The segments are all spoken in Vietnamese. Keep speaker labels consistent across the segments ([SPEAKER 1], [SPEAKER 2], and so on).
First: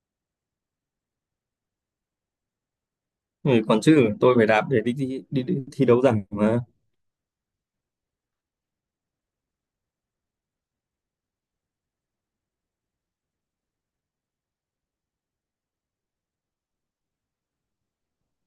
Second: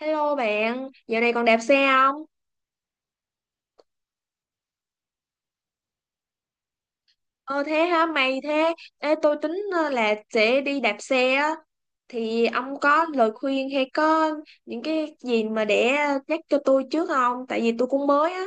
[SPEAKER 1] Hello bạn, dạo này còn đạp xe không?
[SPEAKER 2] Ừ, còn chứ tôi phải đạp để đi thi đấu rằng mà
[SPEAKER 1] Ờ thế hả mày thế? Ê, tôi tính là sẽ đi đạp xe á. Thì ông có lời khuyên hay có những cái gì mà để nhắc cho tôi trước không? Tại vì tôi cũng mới á.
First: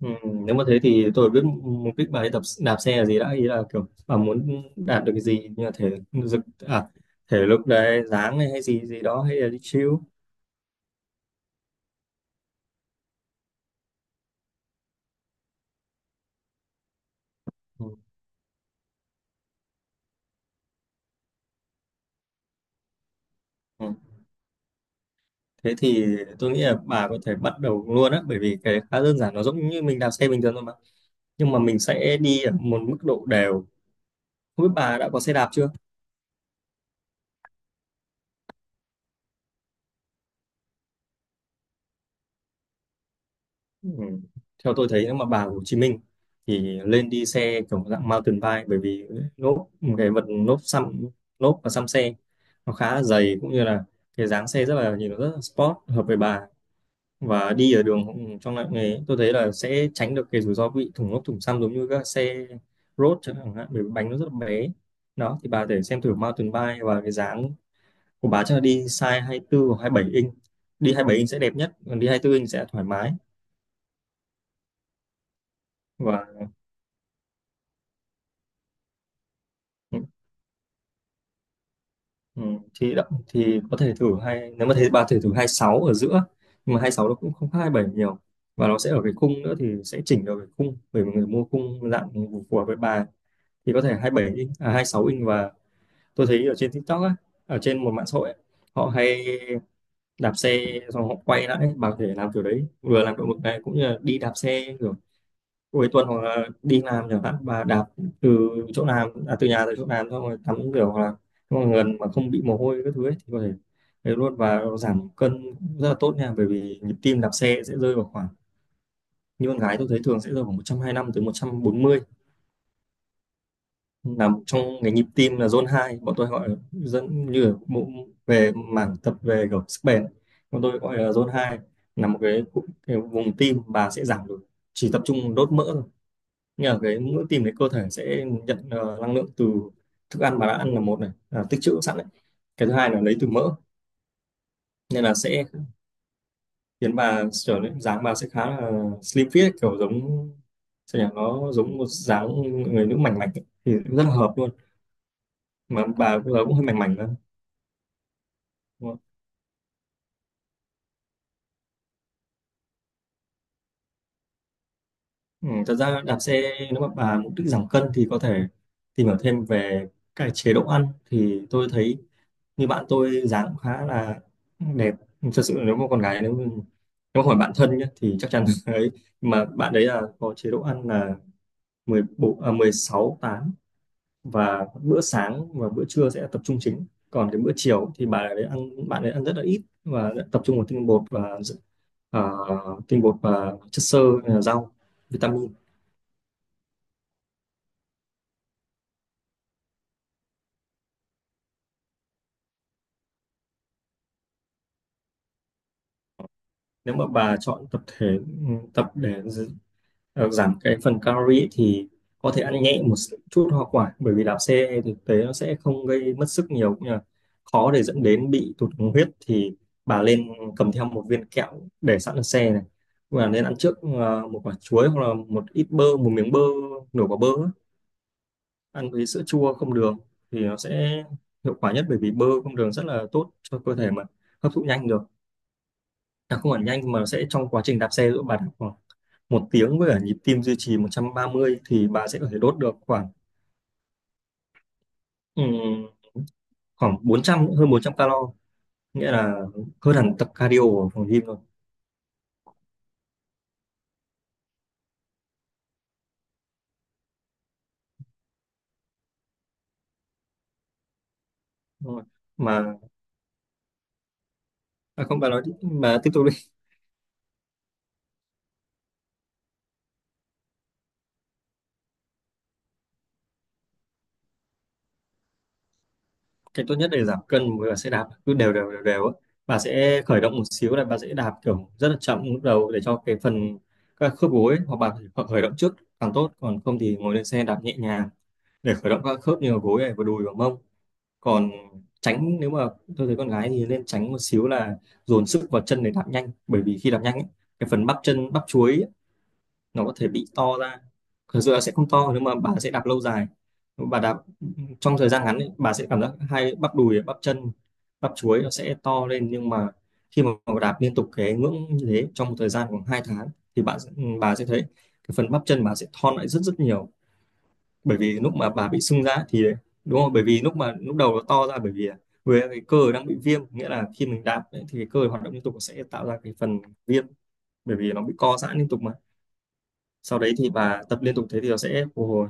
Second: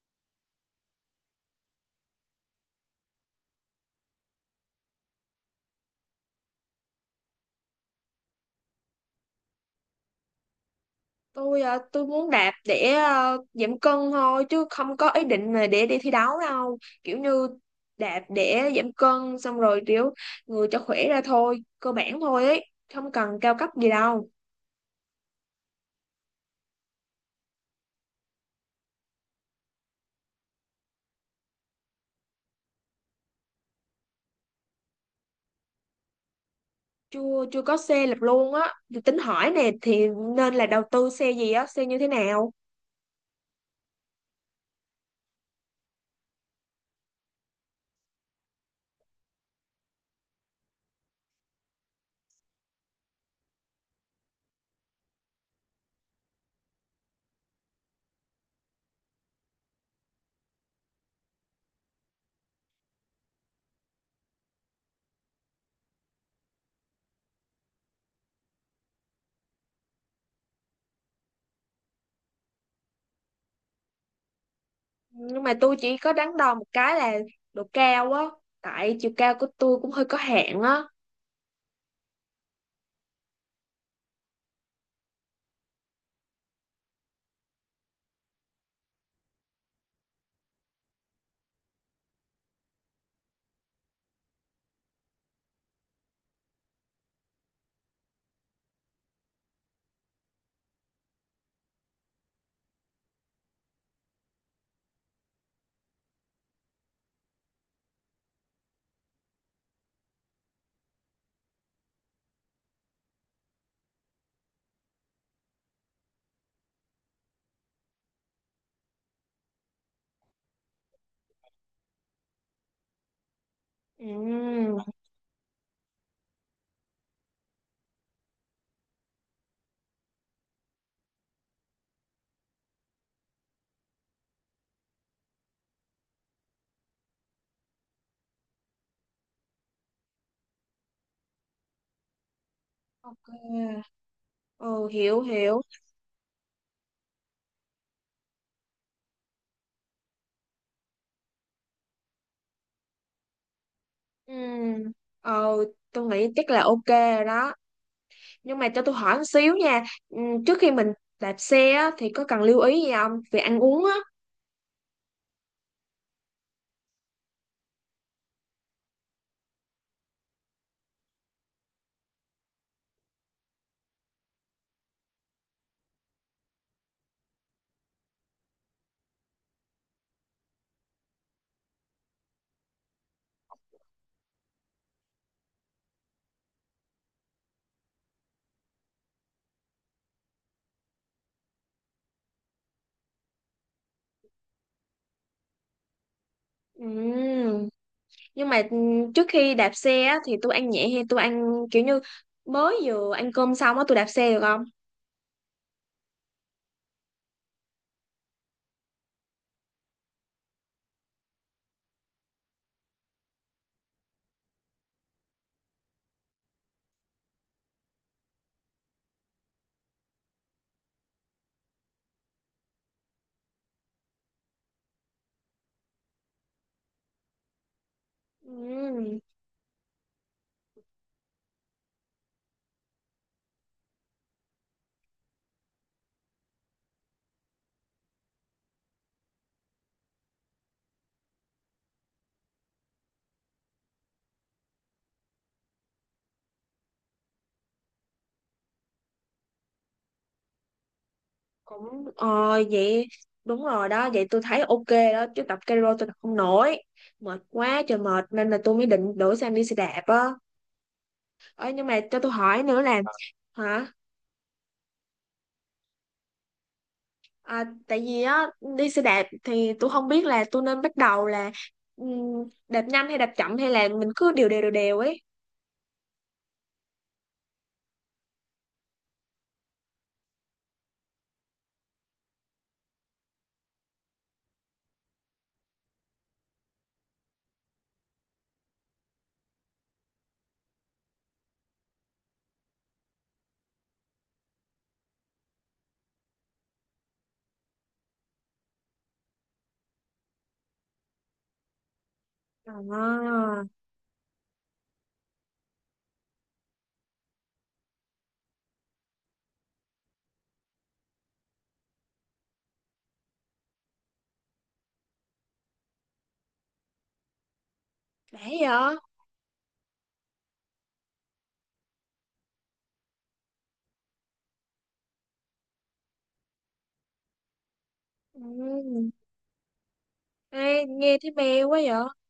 [SPEAKER 2] ừ, nếu mà thế thì tôi biết mục đích bài tập đạp xe là gì đã, ý là kiểu à muốn đạt được cái gì như là thể lực, à, thể lực đấy dáng này hay gì gì đó hay là đi chill.
[SPEAKER 1] Tôi muốn đạp để giảm cân thôi chứ không có ý định là để đi thi đấu đâu. Kiểu như
[SPEAKER 2] ừ.
[SPEAKER 1] đạp để giảm cân xong rồi kiểu người cho khỏe ra thôi, cơ bản thôi ấy, không cần cao cấp gì
[SPEAKER 2] ừ.
[SPEAKER 1] đâu.
[SPEAKER 2] Thế thì tôi nghĩ là bà có thể bắt đầu luôn á, bởi vì cái đấy khá đơn giản, nó giống như mình đạp xe bình thường thôi mà, nhưng mà mình sẽ đi ở một mức độ đều. Không biết bà đã có xe đạp chưa.
[SPEAKER 1] Chưa chưa có xe lập luôn á. Thì tính hỏi nè, thì nên là đầu tư xe gì á, xe như thế nào?
[SPEAKER 2] Ừ. Theo tôi thấy nếu mà bà ở Hồ Chí Minh thì lên đi xe kiểu dạng mountain bike, bởi vì lốp, cái vật lốp xăm lốp và xăm xe nó khá là dày, cũng như là cái dáng xe rất là, nhìn nó rất là sport, hợp với bà. Và đi ở đường trong loại nghề tôi thấy là sẽ tránh được cái rủi ro bị thủng lốp thủng xăm giống như các xe road chẳng hạn, bởi vì bánh nó rất là bé. Đó thì bà để xem thử mountain bike, và cái dáng của bà chắc là đi size hai mươi tư hoặc 27 inch. Đi 27 inch sẽ đẹp nhất, còn đi hai mươi tư inch sẽ thoải mái
[SPEAKER 1] Nhưng mà tôi chỉ có đắn
[SPEAKER 2] và,
[SPEAKER 1] đo một cái là độ cao á, tại chiều cao của tôi cũng hơi có hạn á.
[SPEAKER 2] Ừ, thì đậm thì có thể thử hai, nếu mà thấy bà có thể thử hai sáu ở giữa, nhưng mà hai sáu nó cũng không khác hai bảy nhiều. Và nó sẽ ở cái khung nữa, thì sẽ chỉnh được cái khung, bởi vì người mua khung dạng phù phù hợp với bà, thì có thể hai bảy inch à hai sáu inch. Và tôi thấy ở trên TikTok á, ở trên một mạng xã hội ấy, họ hay đạp xe xong họ quay lại ấy. Bà có thể làm kiểu đấy, vừa làm động lực này, cũng như là đi đạp xe kiểu cuối tuần hoặc là đi làm chẳng hạn, và đạp từ chỗ làm à, từ nhà tới chỗ làm xong rồi tắm rửa, hoặc là mọi người mà không bị mồ hôi các thứ ấy, thì có thể đấy luôn. Và giảm cân cũng rất là tốt nha, bởi vì nhịp tim đạp xe sẽ rơi vào khoảng, như con gái tôi thấy thường sẽ rơi vào 125 tới một trăm bốn mươi, là một trong
[SPEAKER 1] Ừm.
[SPEAKER 2] cái nhịp tim là zone hai, bọn tôi gọi là dẫn như ở bộ về mảng tập về kiểu sức bền, bọn tôi gọi là zone hai, là một cái vùng tim bà sẽ giảm được, chỉ tập trung đốt mỡ. Nhưng mà cái mỗi tìm cái cơ thể sẽ nhận năng lượng từ thức ăn bà đã ăn là một này à, tích trữ sẵn đấy, cái thứ hai là lấy từ mỡ.
[SPEAKER 1] Ok. Ừ,
[SPEAKER 2] Nên là
[SPEAKER 1] hiểu
[SPEAKER 2] sẽ
[SPEAKER 1] hiểu.
[SPEAKER 2] khiến bà trở nên dáng, bà sẽ khá là slim fit, kiểu giống sao nhỉ, nó giống một dáng người nữ mảnh mảnh ấy. Thì rất là hợp luôn,
[SPEAKER 1] Ừm, ờ
[SPEAKER 2] mà
[SPEAKER 1] tôi
[SPEAKER 2] bà
[SPEAKER 1] nghĩ
[SPEAKER 2] bây giờ
[SPEAKER 1] chắc
[SPEAKER 2] cũng
[SPEAKER 1] là
[SPEAKER 2] hơi mảnh
[SPEAKER 1] ok
[SPEAKER 2] mảnh nữa,
[SPEAKER 1] rồi đó, nhưng mà cho
[SPEAKER 2] đúng
[SPEAKER 1] tôi
[SPEAKER 2] không?
[SPEAKER 1] hỏi một xíu nha. Trước khi mình đạp xe á thì có cần lưu ý gì không về ăn uống á?
[SPEAKER 2] Ừ, thật ra đạp xe nếu mà bà mục đích giảm cân thì có thể tìm hiểu thêm về cái chế độ ăn. Thì tôi thấy như bạn tôi dáng cũng khá là đẹp, thật sự, nếu mà con gái nếu mà hỏi bạn thân nhé thì chắc chắn ấy. Mà bạn đấy là có chế độ ăn là 16 tám, và bữa sáng và bữa trưa sẽ tập trung chính, còn cái bữa chiều thì bạn đấy ăn rất là ít và tập trung vào tinh bột và à, tinh bột và chất xơ, rau, vitamin.
[SPEAKER 1] Ừm, nhưng mà trước khi đạp xe á, thì tôi ăn nhẹ hay tôi ăn kiểu như mới vừa ăn cơm xong á tôi đạp xe được không?
[SPEAKER 2] Nếu mà bà chọn tập thể, tập để giảm cái phần calorie thì có thể ăn nhẹ một chút hoa quả, bởi vì đạp xe thực tế nó sẽ không gây mất sức nhiều, cũng như là khó để dẫn đến bị tụt đường huyết. Thì bà lên cầm theo một viên kẹo để sẵn ở xe này, và nên ăn trước một quả chuối, hoặc là một ít bơ, một miếng bơ, nửa quả bơ á, ăn với
[SPEAKER 1] Ừm.
[SPEAKER 2] sữa chua không đường, thì nó sẽ hiệu quả nhất, bởi vì bơ không đường rất là tốt cho cơ thể mà hấp thụ nhanh được. À, không hẳn nhanh, mà nó sẽ trong quá trình đạp xe, giữa bà đạp một tiếng với cả nhịp tim duy trì 130, thì bà sẽ có thể đốt được khoảng ừm, khoảng 400, hơn 400 calo, nghĩa là hơn hẳn tập cardio ở phòng gym rồi.
[SPEAKER 1] Cũng vậy, đúng rồi đó, vậy tôi thấy ok đó chứ tập cardio tôi tập không nổi, mệt quá trời mệt nên là tôi mới định đổi sang đi xe đạp á. Ờ, nhưng
[SPEAKER 2] Đúng
[SPEAKER 1] mà
[SPEAKER 2] rồi.
[SPEAKER 1] cho tôi hỏi
[SPEAKER 2] Mà,
[SPEAKER 1] nữa là hả,
[SPEAKER 2] à không bà nói đi, bà tiếp tục đi.
[SPEAKER 1] tại vì á đi xe đạp thì tôi không biết là tôi nên bắt đầu là đạp nhanh hay đạp chậm hay là mình cứ đều đều đều đều ấy.
[SPEAKER 2] Cái tốt nhất để giảm cân với cả sẽ đạp cứ đều đều á. Bà sẽ khởi động một xíu, là bà sẽ đạp kiểu rất là chậm lúc đầu, để cho cái phần các khớp gối, hoặc bà phải khởi khởi động trước càng tốt, còn không thì ngồi lên xe đạp nhẹ nhàng để khởi động các khớp như là gối này, và đùi và mông. Còn tránh, nếu mà, tôi thấy con gái thì nên tránh một xíu là dồn sức vào chân để đạp nhanh, bởi vì khi đạp nhanh ấy, cái phần bắp chân bắp chuối ấy, nó có thể bị to ra. Thực sự là sẽ không to, nhưng mà bà sẽ đạp lâu dài,
[SPEAKER 1] À,
[SPEAKER 2] bà đạp trong thời gian ngắn ấy, bà sẽ cảm giác hai bắp đùi bắp chân bắp chuối nó sẽ to lên. Nhưng mà khi mà bà đạp liên tục cái ngưỡng như thế trong một thời gian khoảng 2 tháng, thì bà sẽ thấy cái phần bắp chân bà sẽ thon lại rất rất nhiều, bởi vì lúc
[SPEAKER 1] để
[SPEAKER 2] mà bà bị
[SPEAKER 1] vậy.
[SPEAKER 2] sưng ra thì, đúng không, bởi vì lúc đầu nó to ra bởi vì với cái cơ đang bị viêm, nghĩa là khi mình đạp ấy, thì cái cơ hoạt động liên tục sẽ tạo ra cái phần viêm, bởi vì nó bị co giãn liên tục mà.
[SPEAKER 1] Ừ.
[SPEAKER 2] Sau đấy thì
[SPEAKER 1] Ê,
[SPEAKER 2] bà tập liên
[SPEAKER 1] nghe
[SPEAKER 2] tục
[SPEAKER 1] thấy
[SPEAKER 2] thế, thì nó
[SPEAKER 1] mê quá
[SPEAKER 2] sẽ
[SPEAKER 1] vậy.
[SPEAKER 2] phục hồi,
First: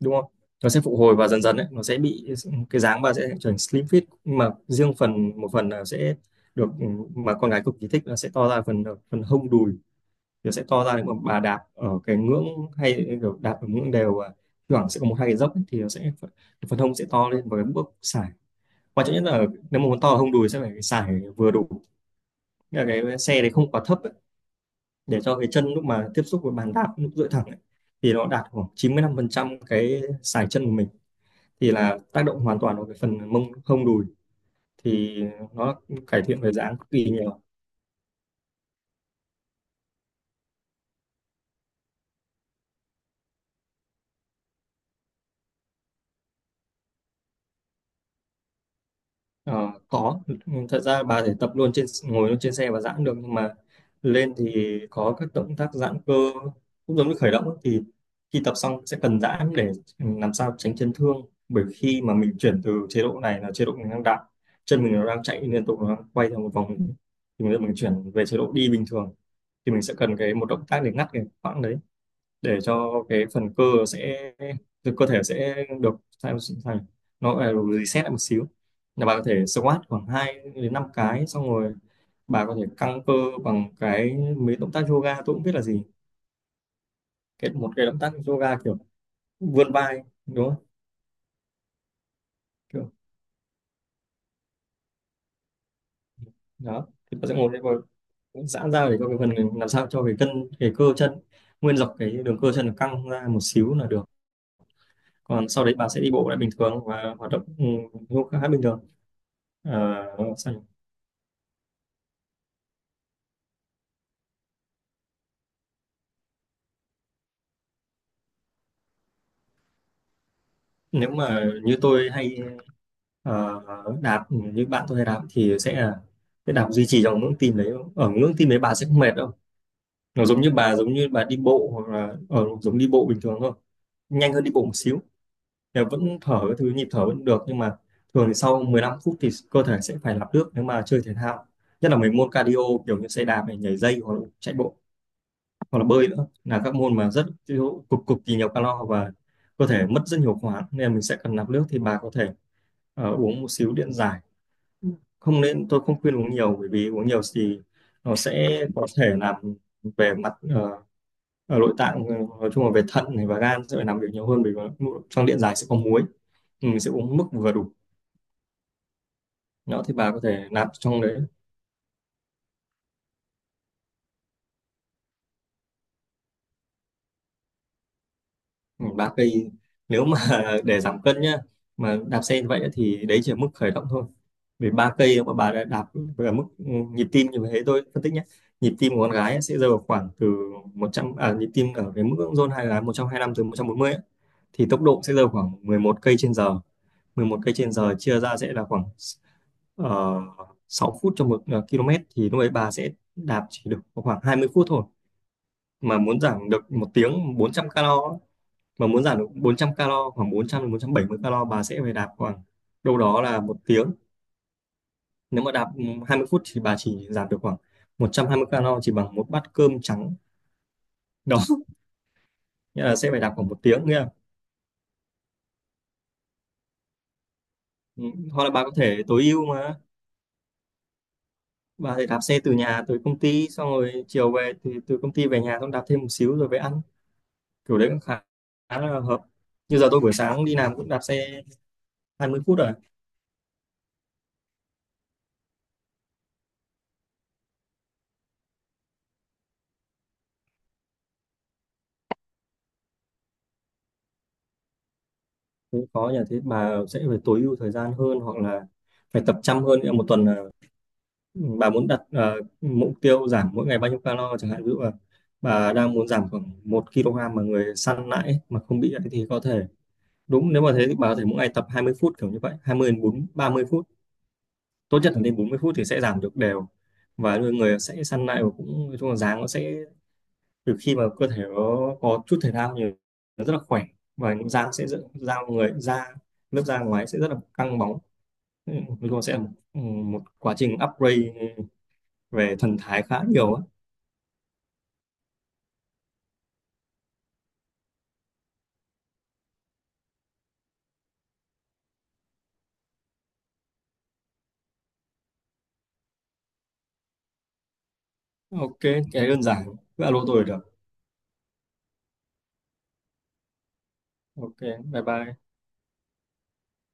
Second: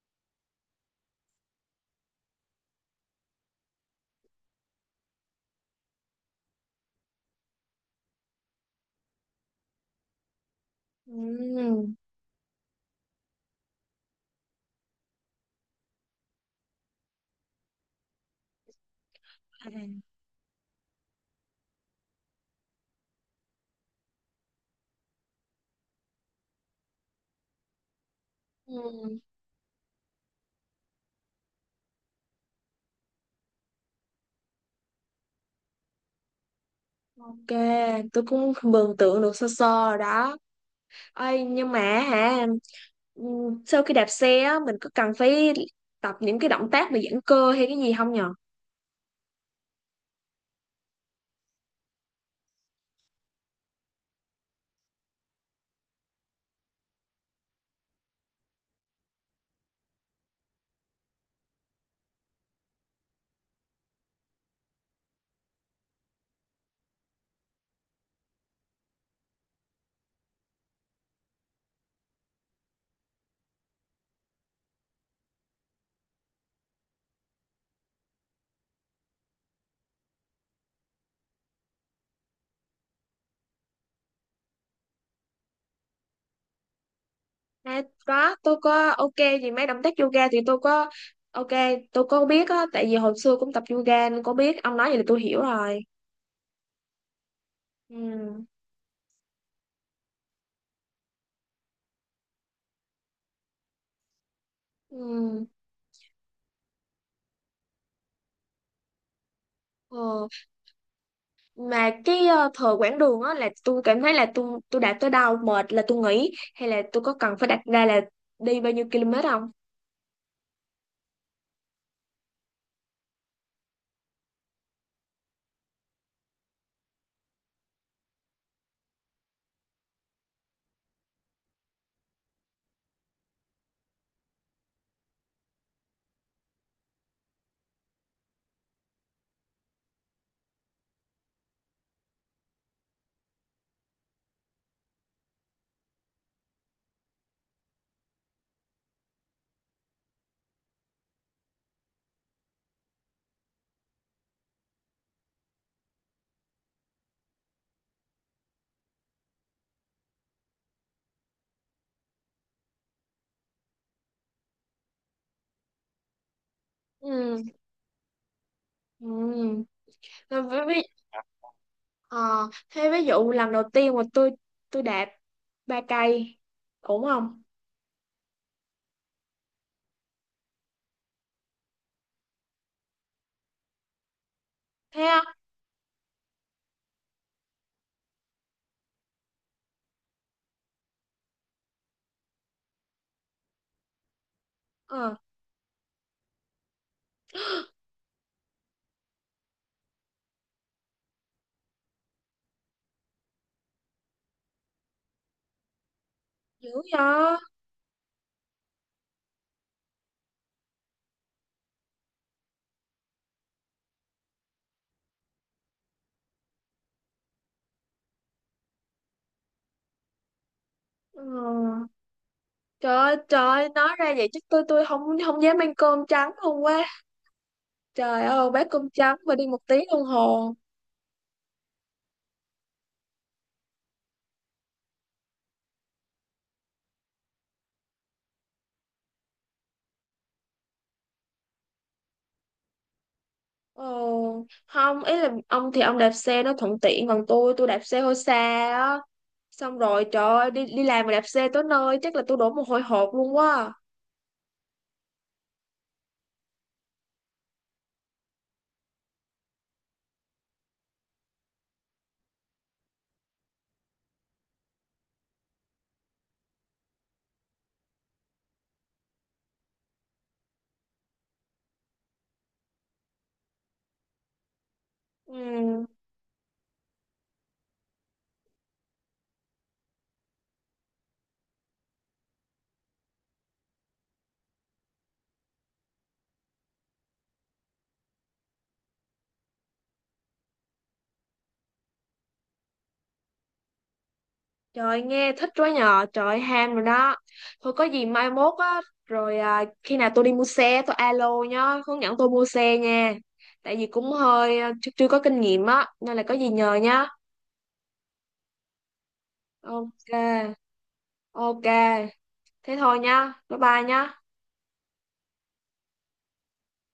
[SPEAKER 2] đúng không, nó sẽ phục hồi, và dần dần ấy, nó sẽ bị cái dáng bà sẽ trở thành slim fit. Nhưng mà riêng phần, một phần là sẽ được, ừ, mà con gái cực kỳ thích, là sẽ to ra phần, phần hông đùi, nó sẽ to ra nếu mà bà đạp
[SPEAKER 1] Ừ.
[SPEAKER 2] ở cái ngưỡng hay kiểu đạp ở ngưỡng đều, và thi thoảng sẽ có một hai cái dốc ấy, thì nó sẽ phần, phần hông sẽ to lên, và cái bước sải quan trọng nhất là,
[SPEAKER 1] À.
[SPEAKER 2] nếu mà muốn to ở hông đùi sẽ phải sải vừa đủ. Nghĩa là cái xe đấy không quá thấp ấy, để cho cái chân lúc mà tiếp xúc với bàn đạp lúc duỗi thẳng ấy, thì nó đạt khoảng
[SPEAKER 1] Ừ.
[SPEAKER 2] 95% cái sải chân của mình, thì là tác động hoàn toàn vào cái phần mông hông đùi, thì nó cải thiện về dáng cực kỳ nhiều.
[SPEAKER 1] Ok, tôi cũng mường tượng được sơ sơ rồi đó. Ê, nhưng mà hả, ừ, sau khi đạp xe á, mình có cần phải tập những cái động tác mà giãn cơ hay cái gì không nhờ?
[SPEAKER 2] Ờ, có, thật ra bà thể tập luôn trên, ngồi luôn trên xe và giãn được, nhưng mà lên thì có các động tác giãn cơ, cũng giống như khởi động ấy, thì khi tập xong sẽ cần giãn để làm sao tránh chấn thương. Bởi khi mà mình chuyển từ chế độ này là chế độ mình đang đạp, chân mình nó đang chạy liên tục, nó đang quay theo một vòng, thì bây giờ mình chuyển về chế độ đi bình thường, thì mình sẽ cần cái một động tác để ngắt cái khoảng đấy, để cho cái phần cơ sẽ từ cơ thể sẽ được sao thành, nó phải được reset lại một xíu. Là bà có thể squat khoảng 2 đến 5 cái xong rồi bà có thể căng cơ bằng cái mấy động tác yoga, tôi cũng biết là gì, cái một
[SPEAKER 1] À,
[SPEAKER 2] cái động tác
[SPEAKER 1] có, tôi
[SPEAKER 2] yoga kiểu
[SPEAKER 1] có ok gì mấy
[SPEAKER 2] vươn
[SPEAKER 1] động tác
[SPEAKER 2] vai
[SPEAKER 1] yoga thì
[SPEAKER 2] đúng
[SPEAKER 1] tôi
[SPEAKER 2] không,
[SPEAKER 1] có. Ok, tôi có biết á, tại
[SPEAKER 2] kiểu
[SPEAKER 1] vì hồi xưa cũng tập yoga nên có biết, ông nói vậy là tôi hiểu rồi.
[SPEAKER 2] đó, thì bà sẽ ngồi lên và
[SPEAKER 1] Ừ.
[SPEAKER 2] giãn ra để cho cái phần, làm sao cho cái cân, cái cơ chân, nguyên dọc cái đường cơ chân căng ra một xíu là được.
[SPEAKER 1] Ừ.
[SPEAKER 2] Còn sau đấy bà sẽ đi bộ lại bình thường và hoạt động khá bình thường. Ờ,
[SPEAKER 1] Ờ. Mà cái thời quãng đường á là tôi cảm thấy là tôi đã tới đâu mệt là tôi nghỉ hay là tôi có cần phải đặt ra là đi bao nhiêu km không?
[SPEAKER 2] nếu mà như tôi hay ờ, đạp, như bạn tôi hay đạp, thì sẽ là cái đạp duy trì trong ngưỡng tim đấy, ở ngưỡng tim đấy bà sẽ không mệt đâu, nó giống như bà, giống như bà đi bộ hoặc là ở giống đi bộ bình thường thôi, nhanh hơn đi bộ một xíu, thì vẫn thở, cái thứ nhịp thở vẫn được. Nhưng mà thường thì sau 15 phút thì cơ thể sẽ phải lọc nước nếu mà chơi thể thao, nhất là mấy môn cardio, kiểu như xe đạp này, nhảy dây, hoặc là chạy bộ, hoặc là bơi nữa, là các môn mà cực cực kỳ nhiều calo. Và cơ thể mất rất nhiều khoáng nên mình sẽ cần nạp nước, thì bà có thể uống một xíu điện giải. Không nên, tôi không khuyên uống nhiều, bởi vì uống nhiều thì nó sẽ có thể làm về mặt ở nội tạng, nói chung là về thận này và gan sẽ phải làm việc nhiều hơn, bởi vì trong điện giải sẽ có muối. Mình sẽ uống mức
[SPEAKER 1] Ừ.
[SPEAKER 2] vừa đủ.
[SPEAKER 1] Ừ.
[SPEAKER 2] Đó thì bà có
[SPEAKER 1] Thế
[SPEAKER 2] thể
[SPEAKER 1] ví,
[SPEAKER 2] nạp
[SPEAKER 1] ví,
[SPEAKER 2] trong đấy.
[SPEAKER 1] ờ, thế ví dụ lần đầu tiên mà tôi đạp 3 cây ổn không?
[SPEAKER 2] Ừ, 3 cây, nếu mà để giảm cân nhá, mà đạp xe như vậy á, thì đấy chỉ là mức khởi động thôi. Vì ba
[SPEAKER 1] Thế á?
[SPEAKER 2] cây mà bà đã đạp về mức nhịp tim như thế, tôi phân tích nhé. Nhịp tim của con gái á, sẽ rơi vào khoảng từ 100, à, nhịp tim ở cái mức zone hai là 125, từ 140 á, thì tốc độ sẽ
[SPEAKER 1] Ờ.
[SPEAKER 2] rơi vào khoảng 11 cây trên giờ. 11 cây trên giờ chia ra sẽ là khoảng 6 phút cho một km. Thì lúc ấy bà sẽ đạp chỉ được khoảng 20 phút thôi, mà muốn giảm
[SPEAKER 1] Dữ
[SPEAKER 2] được một
[SPEAKER 1] vậy?
[SPEAKER 2] tiếng 400 calo á, mà muốn giảm được 400 calo, khoảng 400 đến 470 calo, bà sẽ phải đạp khoảng đâu đó là một tiếng. Nếu mà đạp 20 phút thì bà chỉ giảm được khoảng 120 calo, chỉ bằng một bát cơm trắng.
[SPEAKER 1] Ờ.
[SPEAKER 2] Đó, nghĩa
[SPEAKER 1] Trời
[SPEAKER 2] là sẽ
[SPEAKER 1] ơi
[SPEAKER 2] phải đạp
[SPEAKER 1] trời
[SPEAKER 2] khoảng một
[SPEAKER 1] ơi,
[SPEAKER 2] tiếng,
[SPEAKER 1] nói ra vậy chứ tôi không không dám ăn cơm trắng luôn quá.
[SPEAKER 2] ừ,
[SPEAKER 1] Trời
[SPEAKER 2] hoặc
[SPEAKER 1] ơi,
[SPEAKER 2] là bà
[SPEAKER 1] bát
[SPEAKER 2] có
[SPEAKER 1] cơm
[SPEAKER 2] thể
[SPEAKER 1] trắng
[SPEAKER 2] tối
[SPEAKER 1] mà
[SPEAKER 2] ưu
[SPEAKER 1] đi một
[SPEAKER 2] mà
[SPEAKER 1] tiếng đồng hồ
[SPEAKER 2] bà thể đạp xe từ nhà tới công ty, xong rồi chiều về thì từ công ty về nhà xong đạp thêm một xíu rồi về ăn, kiểu đấy cũng khá là hợp. Như giờ tôi buổi sáng đi làm cũng đạp xe 20 phút rồi,
[SPEAKER 1] Ờ, không, ý là ông thì ông đạp xe nó thuận tiện còn tôi đạp xe hơi xa á, xong rồi trời ơi đi đi làm mà đạp xe tới nơi chắc là tôi đổ mồ hôi hột luôn quá.
[SPEAKER 2] cũng có nhà. Thế bà sẽ phải tối ưu thời gian hơn hoặc là phải tập chăm hơn, nghĩa là một tuần là bà muốn đặt mục tiêu giảm mỗi ngày bao nhiêu calo chẳng hạn, ví dụ là bà đang muốn giảm khoảng 1 kg mà người săn lại ấy, mà không bị ấy, thì có thể đúng. Nếu mà thế thì bà có thể mỗi ngày tập 20 phút, kiểu như vậy, 20 đến 30 phút, tốt nhất là đến 40 phút
[SPEAKER 1] Ừ.
[SPEAKER 2] thì sẽ giảm được đều. Và người người sẽ săn lại, và cũng nói chung là dáng nó sẽ từ khi mà cơ thể nó có chút thể thao nhiều, nó rất là khỏe. Và dáng sẽ da người da lớp da ngoài sẽ rất là căng bóng. Ừ, nói chung là sẽ là một quá trình upgrade về thần thái khá nhiều á.
[SPEAKER 1] Trời nghe thích quá nhờ, trời ham rồi đó. Thôi có gì mai mốt á, rồi à, khi nào tôi đi mua xe tôi alo nhá, hướng dẫn tôi mua xe nha. Tại vì cũng hơi chưa có kinh nghiệm á nên là có gì nhờ nhá.
[SPEAKER 2] Ok, cái đơn giản, cứ
[SPEAKER 1] Ok.
[SPEAKER 2] alo tôi là được.
[SPEAKER 1] Ok. Thế thôi nhá, bye bye nhá.
[SPEAKER 2] Ok, bye bye.